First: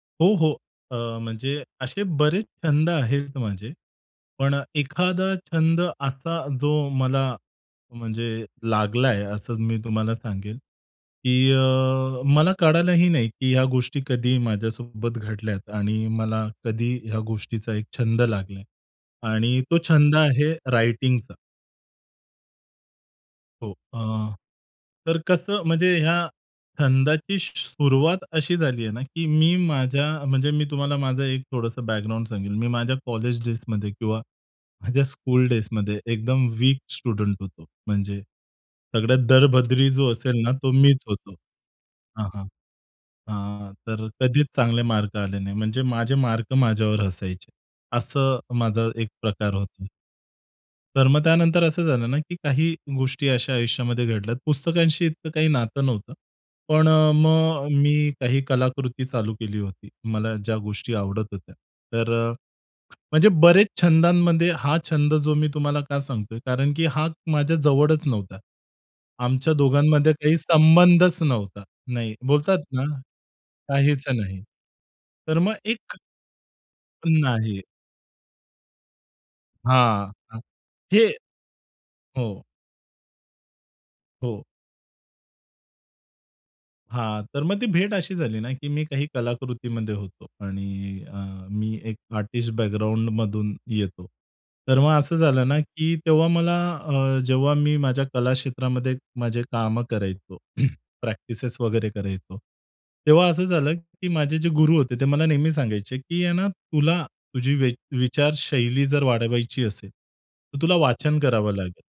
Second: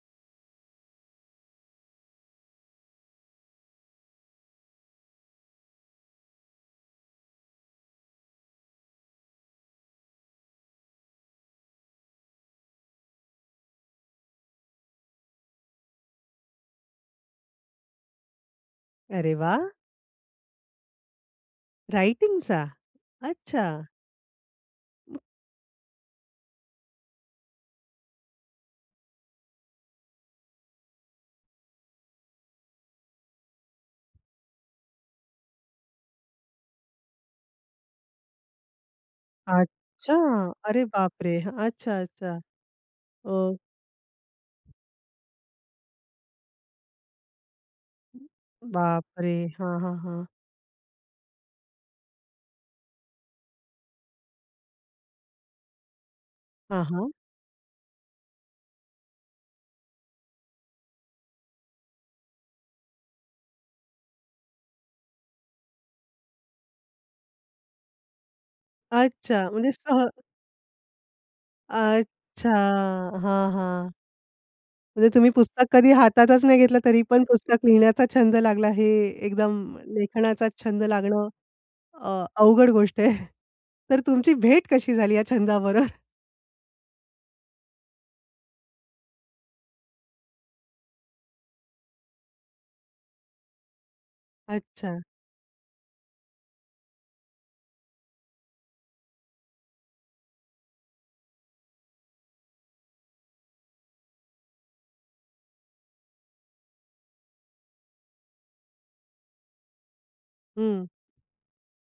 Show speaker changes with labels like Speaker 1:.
Speaker 1: हो, हो. अ, म्हणजे असे बरेच छंद आहेत माझे. पण एखादा छंद असा जो मला म्हणजे लागलाय, असं मी तुम्हाला सांगेन की अ, मला कळालही नाही, की ह्या गोष्टी कधी माझ्यासोबत घडल्यात आणि मला कधी ह्या गोष्टीचा एक छंद लागलाय.
Speaker 2: अरे
Speaker 1: आणि
Speaker 2: वाह!
Speaker 1: तो छंद आहे रायटिंगचा.
Speaker 2: रायटिंगचा?
Speaker 1: हो.
Speaker 2: अच्छा.
Speaker 1: अ, तर कसं म्हणजे या छंदाची सुरुवात अशी झालीये ना, की मी माझ्या म्हणजे मी तुम्हाला माझा एक थोडंसं बॅकग्राऊंड सांगेन. मी माझ्या कॉलेज डेज मध्ये किंवा माझ्या स्कूल डेज मध्ये एकदम वीक स्टुडंट होतो. म्हणजे सगळ्यात दळभद्री जो
Speaker 2: अच्छा.
Speaker 1: असेल ना, तो
Speaker 2: अरे
Speaker 1: मीच
Speaker 2: बाप
Speaker 1: होतो
Speaker 2: रे! अच्छा,
Speaker 1: हां,
Speaker 2: अच्छा.
Speaker 1: हां.
Speaker 2: अ
Speaker 1: अ, तर कधीच चांगले मार्क आले नाही. म्हणजे माझे मार्क माझ्यावर हसायचे असं माझा
Speaker 2: बाप
Speaker 1: एक
Speaker 2: रे!
Speaker 1: प्रकार
Speaker 2: हां,
Speaker 1: होता.
Speaker 2: हां, हां.
Speaker 1: तर मग त्यानंतर असं झालं ना, की काही गोष्टी अशा आयुष्यामध्ये घडल्यात. पुस्तकांशी इतकं काही नातं नव्हतं.
Speaker 2: हां,
Speaker 1: पण
Speaker 2: हां.
Speaker 1: मग मी काही कलाकृती चालू केली होती. मला ज्या गोष्टी आवडत होत्या. तर म्हणजे बरेच छंदांमध्ये, हा छंद जो मी तुम्हाला का सांगतोय, कारण की हा माझ्या जवळच नव्हता.
Speaker 2: अच्छा,
Speaker 1: आमच्या
Speaker 2: म्हणजे सह
Speaker 1: दोघांमध्ये काही संबंधच नव्हता. नाही.
Speaker 2: अच्छा!
Speaker 1: बोलतात ना
Speaker 2: हां, हां.
Speaker 1: काहीच नाही.
Speaker 2: म्हणजे तुम्ही
Speaker 1: तर मग
Speaker 2: पुस्तक कधी
Speaker 1: एक
Speaker 2: हातातच नाही घेतलं, तरी पण
Speaker 1: नाही.
Speaker 2: पुस्तक लिहिण्याचा छंद लागला. हे एकदम
Speaker 1: हां.
Speaker 2: लेखनाचा छंद
Speaker 1: हे
Speaker 2: लागणं अ,
Speaker 1: हो.
Speaker 2: अवघड गोष्ट आहे. तर तुमची
Speaker 1: हो.
Speaker 2: भेट कशी झाली या छंदाबरोबर?
Speaker 1: हां. तर मग ती भेट अशी झाली ना, की मी काही कलाकृतीमध्ये होतो. आणि अ, मी एक आर्टिस्ट बॅकग्राऊंडमधून येतो. तर मग
Speaker 2: अच्छा.
Speaker 1: असं झालं ना, की तेव्हा मला अ, जेव्हा मी माझ्या कलाक्षेत्रामध्ये माझे कामं करायचो. प्रॅक्टिसेस वगैरे करायचो. तेव्हा असं झालं की माझे जे गुरु होते, ते मला नेहमी सांगायचे की आहे ना, तुला तुझी वि विचारशैली जर वाढवायची असेल तर, तुला
Speaker 2: हं.
Speaker 1: वाचन करावं लागेल.